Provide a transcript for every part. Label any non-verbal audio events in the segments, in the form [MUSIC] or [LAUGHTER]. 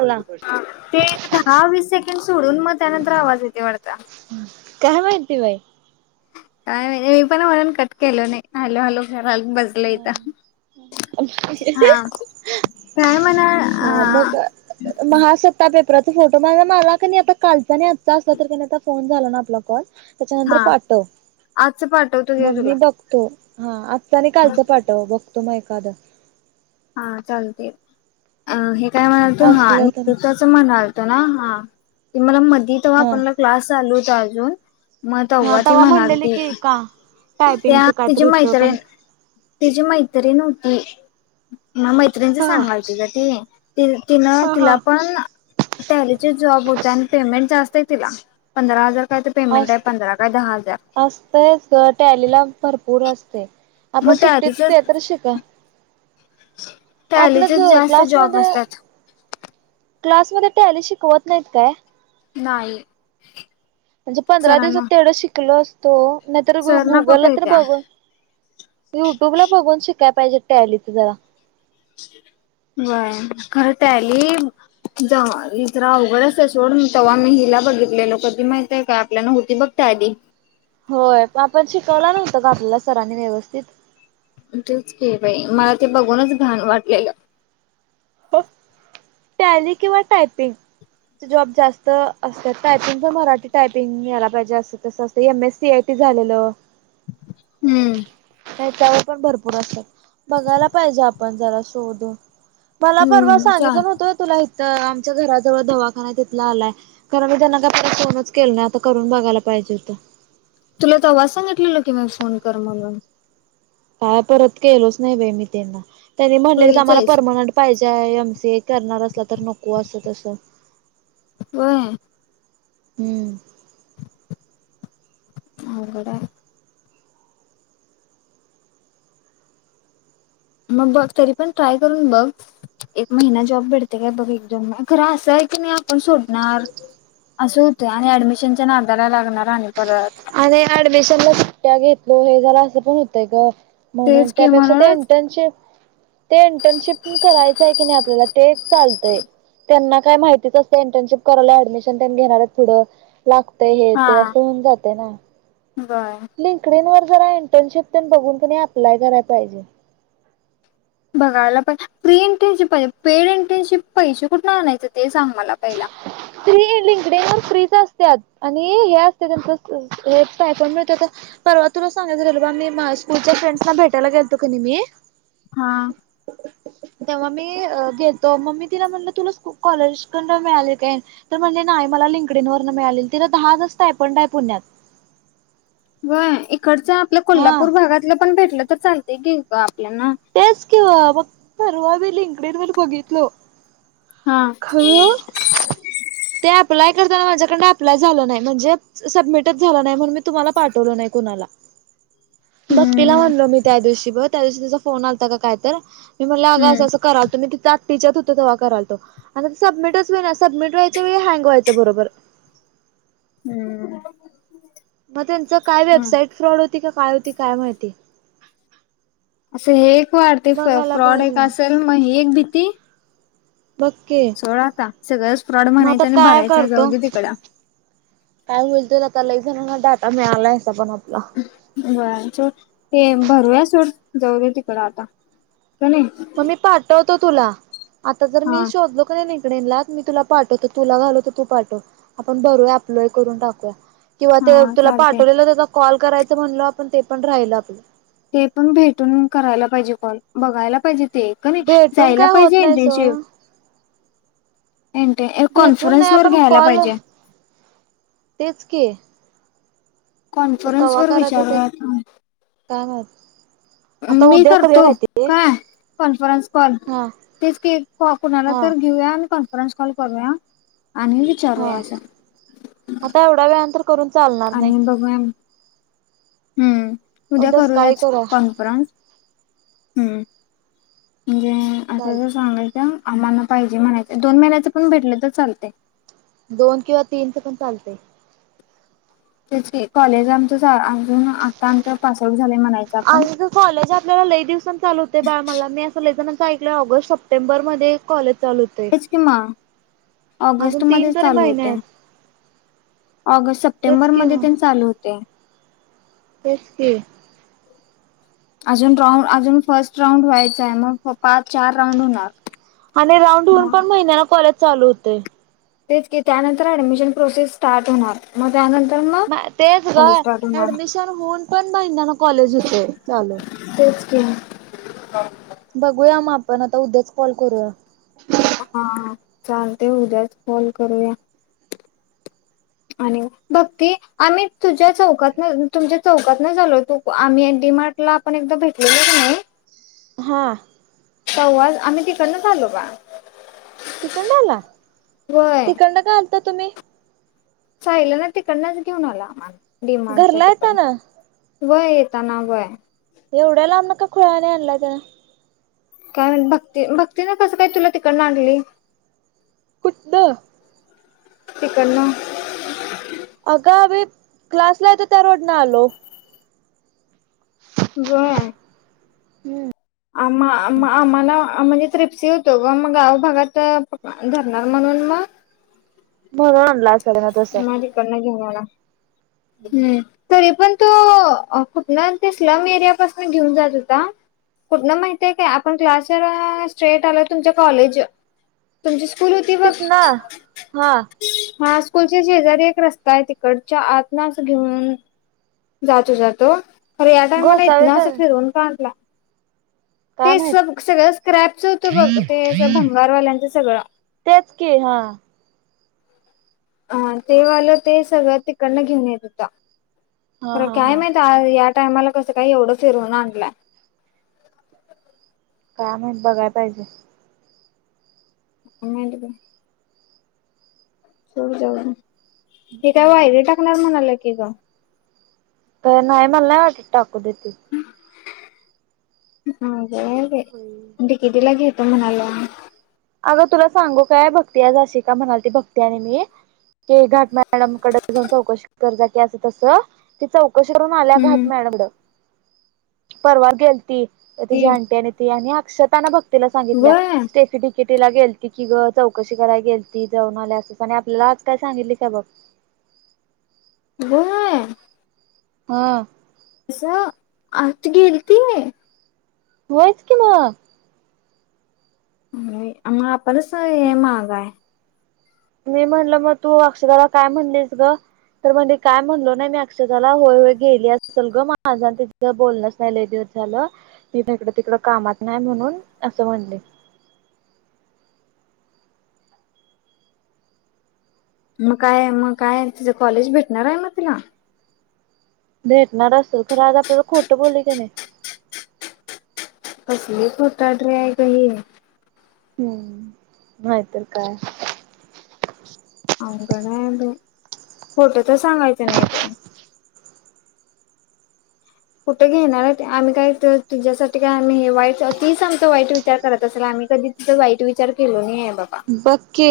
मला हा ते एक दहा वीस सेकंदसोडून मग त्यानंतर आवाज येतय वाढत. काय माहिती बाई काय माहित मी पण म्हणून कट केलो नाही हॅलो हॅलो कराल बसलो ह इथं. हा काय म्हणा अ हा मग महासत्ता पे तर आता फोटो मला क नाही आता कालचा नाही आजचा असला तर क आता फोन झाला ना आपला कॉल त्याच्यानंतर हा पाठव आजचं पाठवतो घे मग तुला. मी बघतो. हा आ आणि कालचं पाठव बघ [UNINTELLIGIBLE] एखाद हा चालते अ हे काय म्हणाल त हा असलं तर नुकत च म्हणाल ना हा ते मला म्हण ती तवा हा आपणला क्लास चालू [INAUDIBLE] म हा तव्वाची तव्हा म्हणलेले म्हणालती की का त्या टायपिंगचं काय तर तिची होतं मैत्रीण पण तिची मैत्रीण होती. म मैत्रिणीचं हा सांगाल तिज ती ती तिनं हा तिला हा पण टॅली चा जॉब त्यानं पेमेंट जास्त हाय तिला पंधरा हजार काय तर पेमेंट अस आहे पंधरा काय दहा हजार असतयच ग टॅलीला भर पूर असतंय. मग आपण सुट्टीत टॅलीचे कायतरी शिका. आपलं जो टॅलीचेच जास्त जॉब क्लासमध्ये असतात क्लासमध्ये टॅली शिकवत नाहीत काय? नाही. म्हणजे पंधरा दिवसात सरांना तेवढं शिकलो अस तो. नाहीतर सरना गुगलला कुठे तर येत्या बघून युट्यूबला बघून शिक काय पाहिजे टॅलीच जरा व्हय खरं टॅली जव्ह हे तर अवघडचये सोड तेव्हा मी हिला बघितलेलो कधी माहितय काय आपल्याला होती बघ टॅली होय तो आपण शिकवला नव्हत का? आपल्याला सरांनी व्यवस्थित तेच के बाई मला ते बघूनच घाण वाटलेल. टॅली किंवा टायपिंग जॉब जास्त असतात. टायपिंग तर मराठी टायपिंग यायला पाहिजे. अस तस असत M S C I T झालेल. हूं त्यांच्यावर पण भरपूर असतात बघायला पाहिजे आपण जरा शोधून. मला परवा हम्म सांगितल चा न्हवत व्हय तुला त आमच्या घराजवळ दवाखाना आहे तिथला आलाय कारण मी त्यांना काय फोनच केल नाय आता करून बघायला पाहिजे होत. तुला तवाच सांगतलेल की मी फोन कर म्हणून काय परत केलोच नाही बाय मी त्यांना त्यांनी तू म्हटलेल की आम्हाला विचारीस परर्मनंट पाहि काय एमसीए करणार असला तर नको अस तस व्हय हूं अवघड हाय. मग बघ तरी पण ट्राय करून बघ एक महिना जॉब भेडते काय बघ एक दोन खर अस आहे की नाही आपण सोडणार अस होतय आणि ऍडमिशनच्या नादाला लागणार आणि परत आणि ऍडमिशन ला सुट्ट्या घेत हो हे जरा अस पण होतय ग म्हणून तेच की त्यापेक्षा ते म्हणूनच इंटर्नशिप ते इंटर्नशिप करायचय की नाही आपल्याला ते एक चालतय त्यांना काय माहितीच असत इंटर्नशिप करायला ऍडमिशन त्यांनी घेणार आहेत. पुढ लागतय हे हा ते अस होऊन जात [INAUDIBLE] बर [UNINTELLIGIBLE] [UNINTELLIGIBLE] इंटर्नशिप तेन बघून कणाय अप्लाय कराय पाहिजे. बघायला पाहिजे. फ्री इंटर्नशिप पाहिजे पेड इंटर्नशिप पैसे कुठन आणायच ते सांग मला पहिला. फ्री लिंकडे फ्री च असतात आणि हे असते त्यांच पॅटर्न मिळत, परवा तुला सांगायच राहिल मी स्कूलच्या फ्रेंडसना भेटायला गेलतो कनाय मी हा. तेव्हा मी गेलतो मग मी तिला म्हणल तुला कॉलेज कड मिळालेत. तर म्हणल नाय मला लिंकडीं वरण मिळाले तिला दहा हजार [UNINTELLIGIBLE] पुण्यात व्हय, खर्च आपल्या हा कोल्हापूर भागातल पण भेटलत तर चालतय घेऊ का आपल्याना तेच की हो परवा मी लिंकडीन वर बघितलो. हा खर ते अप्लाय, माझ्याकडन अप्लाय झाल नाय म्हणजे सबमिटच झाल नाय म्हणुन मी तुम्हाला पाठवल नाय कुणाला. भक्तीला हम्म म्हणलो मी त्या दिवशी बघ त्यादिवशी तिझा फोन आलता का काय तर, मला अग अस हम्म अस करालतो की तित तिच्यात होत तवा करालतो आणि सबमिटच होईना सबमिट व्हायच्या वेळी हँग व्हायच बरोबर. हम्म मग त्यांच काय हा. वेबसाईट फ्रॉड होत. होती काय होती काय माहिती. असं हे खूप वाटते फ बघायला फ्रॉड पाहिजे एक असेल मग ही एक भीती, ती बघकी सोड आता सगळं फ्रॉड मग आता म्हणायचा आणि काय भरायचा जाऊ करतो दे तिकड. काय होईल तर आता लय जणांना डाटा मिळालाय असा पण आता. [UNINTELLIGIBLE] ते भरुया सोड जाऊ दे तिकडं आती. मग मी पाटतो. तो तुला आता जर हा मी शोधलो तर की मी तुला पाठवतो तुला घालवतो तर तू पाठव आपण बरूया आप्लय करून टाकिया. किंवा त्यो हा तुला चालते पाठवलेलं तुझा कॉल करायचं म्हणलो आपण ते पण राहिल आपलं. ते पण भेटून करायला पाहिजे कॉल बघायला पाहिजेत. ते कनई भेटून जायला काय होत पाहिजे नाही इंटरशिप. सोड एनटे ए भेटून नाही कॉन्फरन्स वर आपण घ्यायला कॉल पाहिजे. तेच की आता कॉन्फरन्स कवा वर करायचं विचारु ते या थांब. काय माहित. आता मी उद्या करूया करतो काय ते काय कॉन्फरन्स कॉल हा तेच की कॉ कुणाला हा तर घेऊया आणि कॉन्फरन्स कॉल करूया. आणि हा विचारूया असं आता एवढ्या वेळान तर करून चालणार नाही. आणि बघूया हम्म उद्या सकाळी करूयाच करूया कॉन्फरन्स हम्म म्हणजे चाल असं जर सांगायच आम्हाला पाहिजे म्हणायच दोन महिन्याच पण भेटल तर चालतय. दोन किंवा तीनच पण चालतय. तेच की कॉलेजला आमच चा आ आपण आणि गं कॉलेज आपल्याला लई दिवसान चालू होतय बाळ मला मी अस लई जणांचं ऐकल्या ऑगस्ट, सप्टेंबर मध्ये कॉलेज चालू होते हेचकी मा ऑगस्ट अजून तीन मध्येच तरी चालू महिने होतय. आहेत ऑगस्ट, तेच सप्टेंबर कि मध्ये तेन चालू होतेय. तेच की अजून राऊंड अजून फर्स्ट राऊंड व्हायचाय मग प पाच, चार राऊंड होणार. आणि राऊंड होवून मग पण महिन्याला कॉलेज चालू हुतय. तेच की त्यानंतर ऍडमिशन प्रोसेस स्टार्ट होणार म म तेच ग होणार ऍडमिशन होऊन पण महिन्यान कॉलेज होतय चालू. तेच [UNINTELLIGIBLE] बघूया मग आपण आता उद्याच कॉल करूया. हा हा चालतय उद्याच कॉल करूया आणि भक्ती आम्ही तुझ्या चौकातन तुमच्या चौकातनच आलोय. तु को आम्ही डी मार्टला आपण एकदा भेटलेलो क नई. हा तवाच आम्ही तिकडनच आलो बा तिकंडन आला व्हय तिकंडन का आलता तुमी? साहिलंनना तिकडनच घेऊन आला आम्हाला. डी मार्टच्या घरला येता तिकडनं ना? व्हय येताना व्हय एवढ्या लांबन का खुळ्यावणी आणलाय त्यानं काय म्हण भक्ती भक्तीन कसं काय तुला तिकडन आणली कुटण तेिकडन अग आम्ही क्लासला येतोय त्या रोडन आलो व्हय हम्म आम्हा आम्हा आम्हाला आ म्हणजे त्रिप्सी होतो ग मग गाव भागात धरणार म्हणून मग सगळं आणलास म तिकडंन घेवून आला हम्म तरी पण तो कुठन स्लम एरिया पासून घेऊन जात होता कुठन माहितीय काय आपण क्लास स्ट्रेट आलो तुमच्या कॉलेज तुमची स्कु तिथंन हा स्कूल च्या शेजारी एक रस्ता आहे तिकडच्या आतन आस घेऊन जात होता तो खर या टायमाला इथन घोसावी आस काय फिरवून का आणला ते माहित सब सगळं स्क्रॅपच होतं बघ ते अस भंगारवाल्यांचं सगळं तेच की हा अं ते वालं ते सगळ तिकडन घेऊन येत होता हा खरं हा काय हा माहित आज यात टायमाला कसं काय एवढं फिरवून आणलाय काय माहित बघाय पाहिजे मांडी हो जाऊन हे काय वायरी टाकणार म्हणाल्या की [UNINTELLIGIBLE] ते नाही मला टाकू देेतील नाव होय बई डिकेटीला घे कोण म्हणाल्या अगं तुला सांगू काय भक्ती आशी का म्हणालती भक्ती आनी मी, की घाटमॅडम कडे जाऊन चौकशी करजा की अस तस ती चौ कशा वरून आल्या घाट हम्म मॅडमड परवा गेलती ते तिची आंटी आणि ती आत शतान भक तिला सांगितल्या व्हय स्टेफीडी कितीला गेलती की ग, चौकशी कराय गेलती जाऊन आल्या, अस आणि आपल्याला आज काय सांगितले का बघ होय हा कस आज ती गेलती व्हय होयच कि मग [UNINTELLIGIBLE] [UNINTELLIGIBLE] हे महाग हाय मी म्हणल म तू अक्षराला काय म्हणलीस ग, तर म्हणे काय म्हणलो नाही, मी अक्षराला, होय होय गेली असेल ग माझा तिझ बोलणच नाही लय दिस झालं, मी इकडं तिकड कामात नाही म्हणून असं म्हणले म काय म काय तिझं कॉलेज भेटणार आहे म तिला भेटणार असेल तर आज आपल्याला खोट बोली की नाय. कसली खोटाड्री आहे ग ही हूं, न्हायतर काय अवघड आहे बऐ खोटं तर सांगायचं नाय बय कुठे घेणार हायत. आम्ही काय तुझ्यासाठी काय आम्ही वाईट ती आमचा वाईट विचार करत असेल आम्ही कधी तिचा वाईट विचार केलो नाही. बाबा बघ की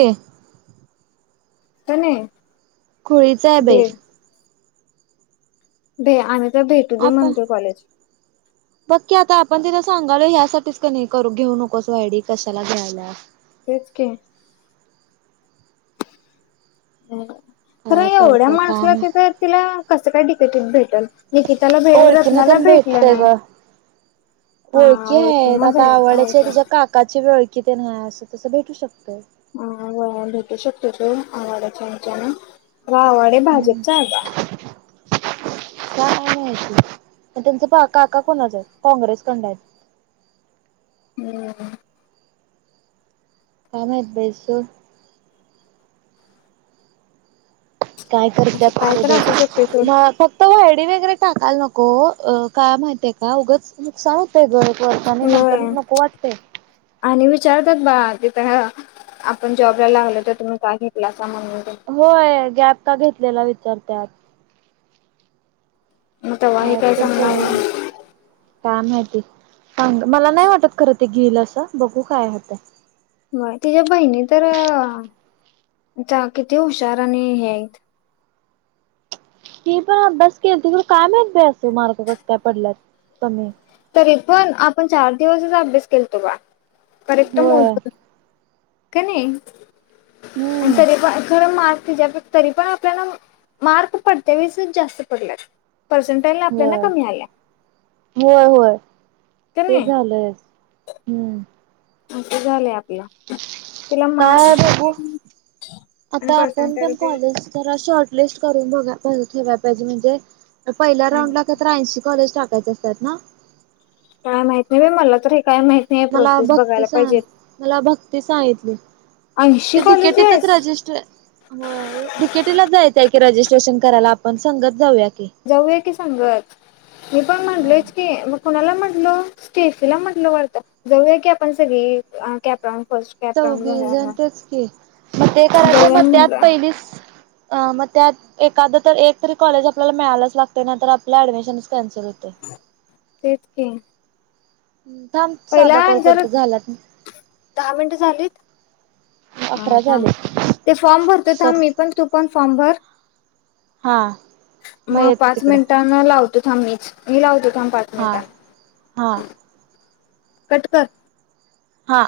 त नी खुळीच आहे बाई [INAUDIBLE] दे आता, म्हणतोय कॉलेज बघ की आता आपण तिझ सांगालोय यासाठीच कनाय करू घेऊ नकोस तु आयडी कशाला घ्यायल्यास तेच की [INAUDIBLE] खरं काय एवढ्या करत्या काय माणसाला तिथ माहित तिला कसं काय डी [UNINTELLIGIBLE] भेटल निकिताला भे ओळखी न रत्नाला तेन भेटलं भेटतय नाही ग, ओळखी हा आहेत, ना भे आता आवड्याच्या ओळखी तिच्या काकाची ओळ की ते नाय असं तसं भेटू शकत ह भेटू शकतो तो आवडाच्या ह्याच्यान वावाडे हम्म भाजपचा आहे का? काय माहिती त्यांचकाका कोणाच आहे काँग्रेस कडन आहेत. [INAUDIBLE] कामात बय सोड काय असं करत्यात काय करू तर असू शकते देत सोड म फक्त व्हाईट ते वगैरे टाकायला नको अ का माहीतीये का उगाच नुकसान होतय ग वर्षांनी नंतर होय नको वाटतय. आणि विचारतात बा तिथं हं आपण जॉबला लागल तर तुम्ही काय घेतलात. होय गॅप का घेतलेला वि च्यारत्यात मग तवाही काय काही तर कर सांगणार [UNINTELLIGIBLE] काय माहिती सांग मला नाही वाटत खरं ते घेईल असं बघू काय होतय. होय तिच्या बहीणी तर त्या कीती हुशार आणि हे आहेत. ती पण अभ्यास केलीती काय माहित बाय मार्क कस काय पडल्यात कमी तेपण आपण चार दिवसच अभ्यासच केलतो बा करेक्ट मोज होय का नाही आणि हम्म तरी पण खरं मार् त्याच्या तरी पण आपल्याला मार्क पडतेवीसच जास्त पडलात पर्सेंटेज आपल्याला होय कमी आल्या होय होय का ते नाही झालंयस हम्म असं झालंय आपलं तिला काय मार्क आहे बघू कमी आणि आता आपण पण पर्सेंटेज कॉलेज तर शॉट लिस्ट करून बघा कॉलेज ठेवाय पाहिजे म्हणजे पहिल्या राऊंडला काय तर ऐशी कॉलेज टाक [UNINTELLIGIBLE] काय माहित नाही मला तरी मला भक्ती सां मला भक्ती सांगितली ऐंशी ते डीकेटीतिचं कॉलेजेस रजिस्टर व्हय डिकेटीला जायच रजिस्ट्रेशन करायला आपण सगत जाऊयात जाऊया की संगच मि पन हा. म्हंटलेच की म कोणाला म्हंटल स्टेफीला म्हंटलो वाटत जाउया की आपण सगळे कॅप राउंड चौवीस जण तेच की मग ते करायचं जाऊया मग ते आत म्हटलं पहिलीच अ मग त्यात एखाद तर एकतरी कॉलेज आपल्याला मिळालाच लागते नंतर आपल्या ऍडमिशन कँन्सल होतय तेच की पहिला ज झालात दहा मिनट झाली हा अकरा थांब झाले ते फॉर्म भरत थांब कर. मी पण तू पण फॉमभर हा मग येतो पाच तिकडं मिनटांना लावत थांब मी मी लावतो थांब पाच हा मिनिट हा कट कर हा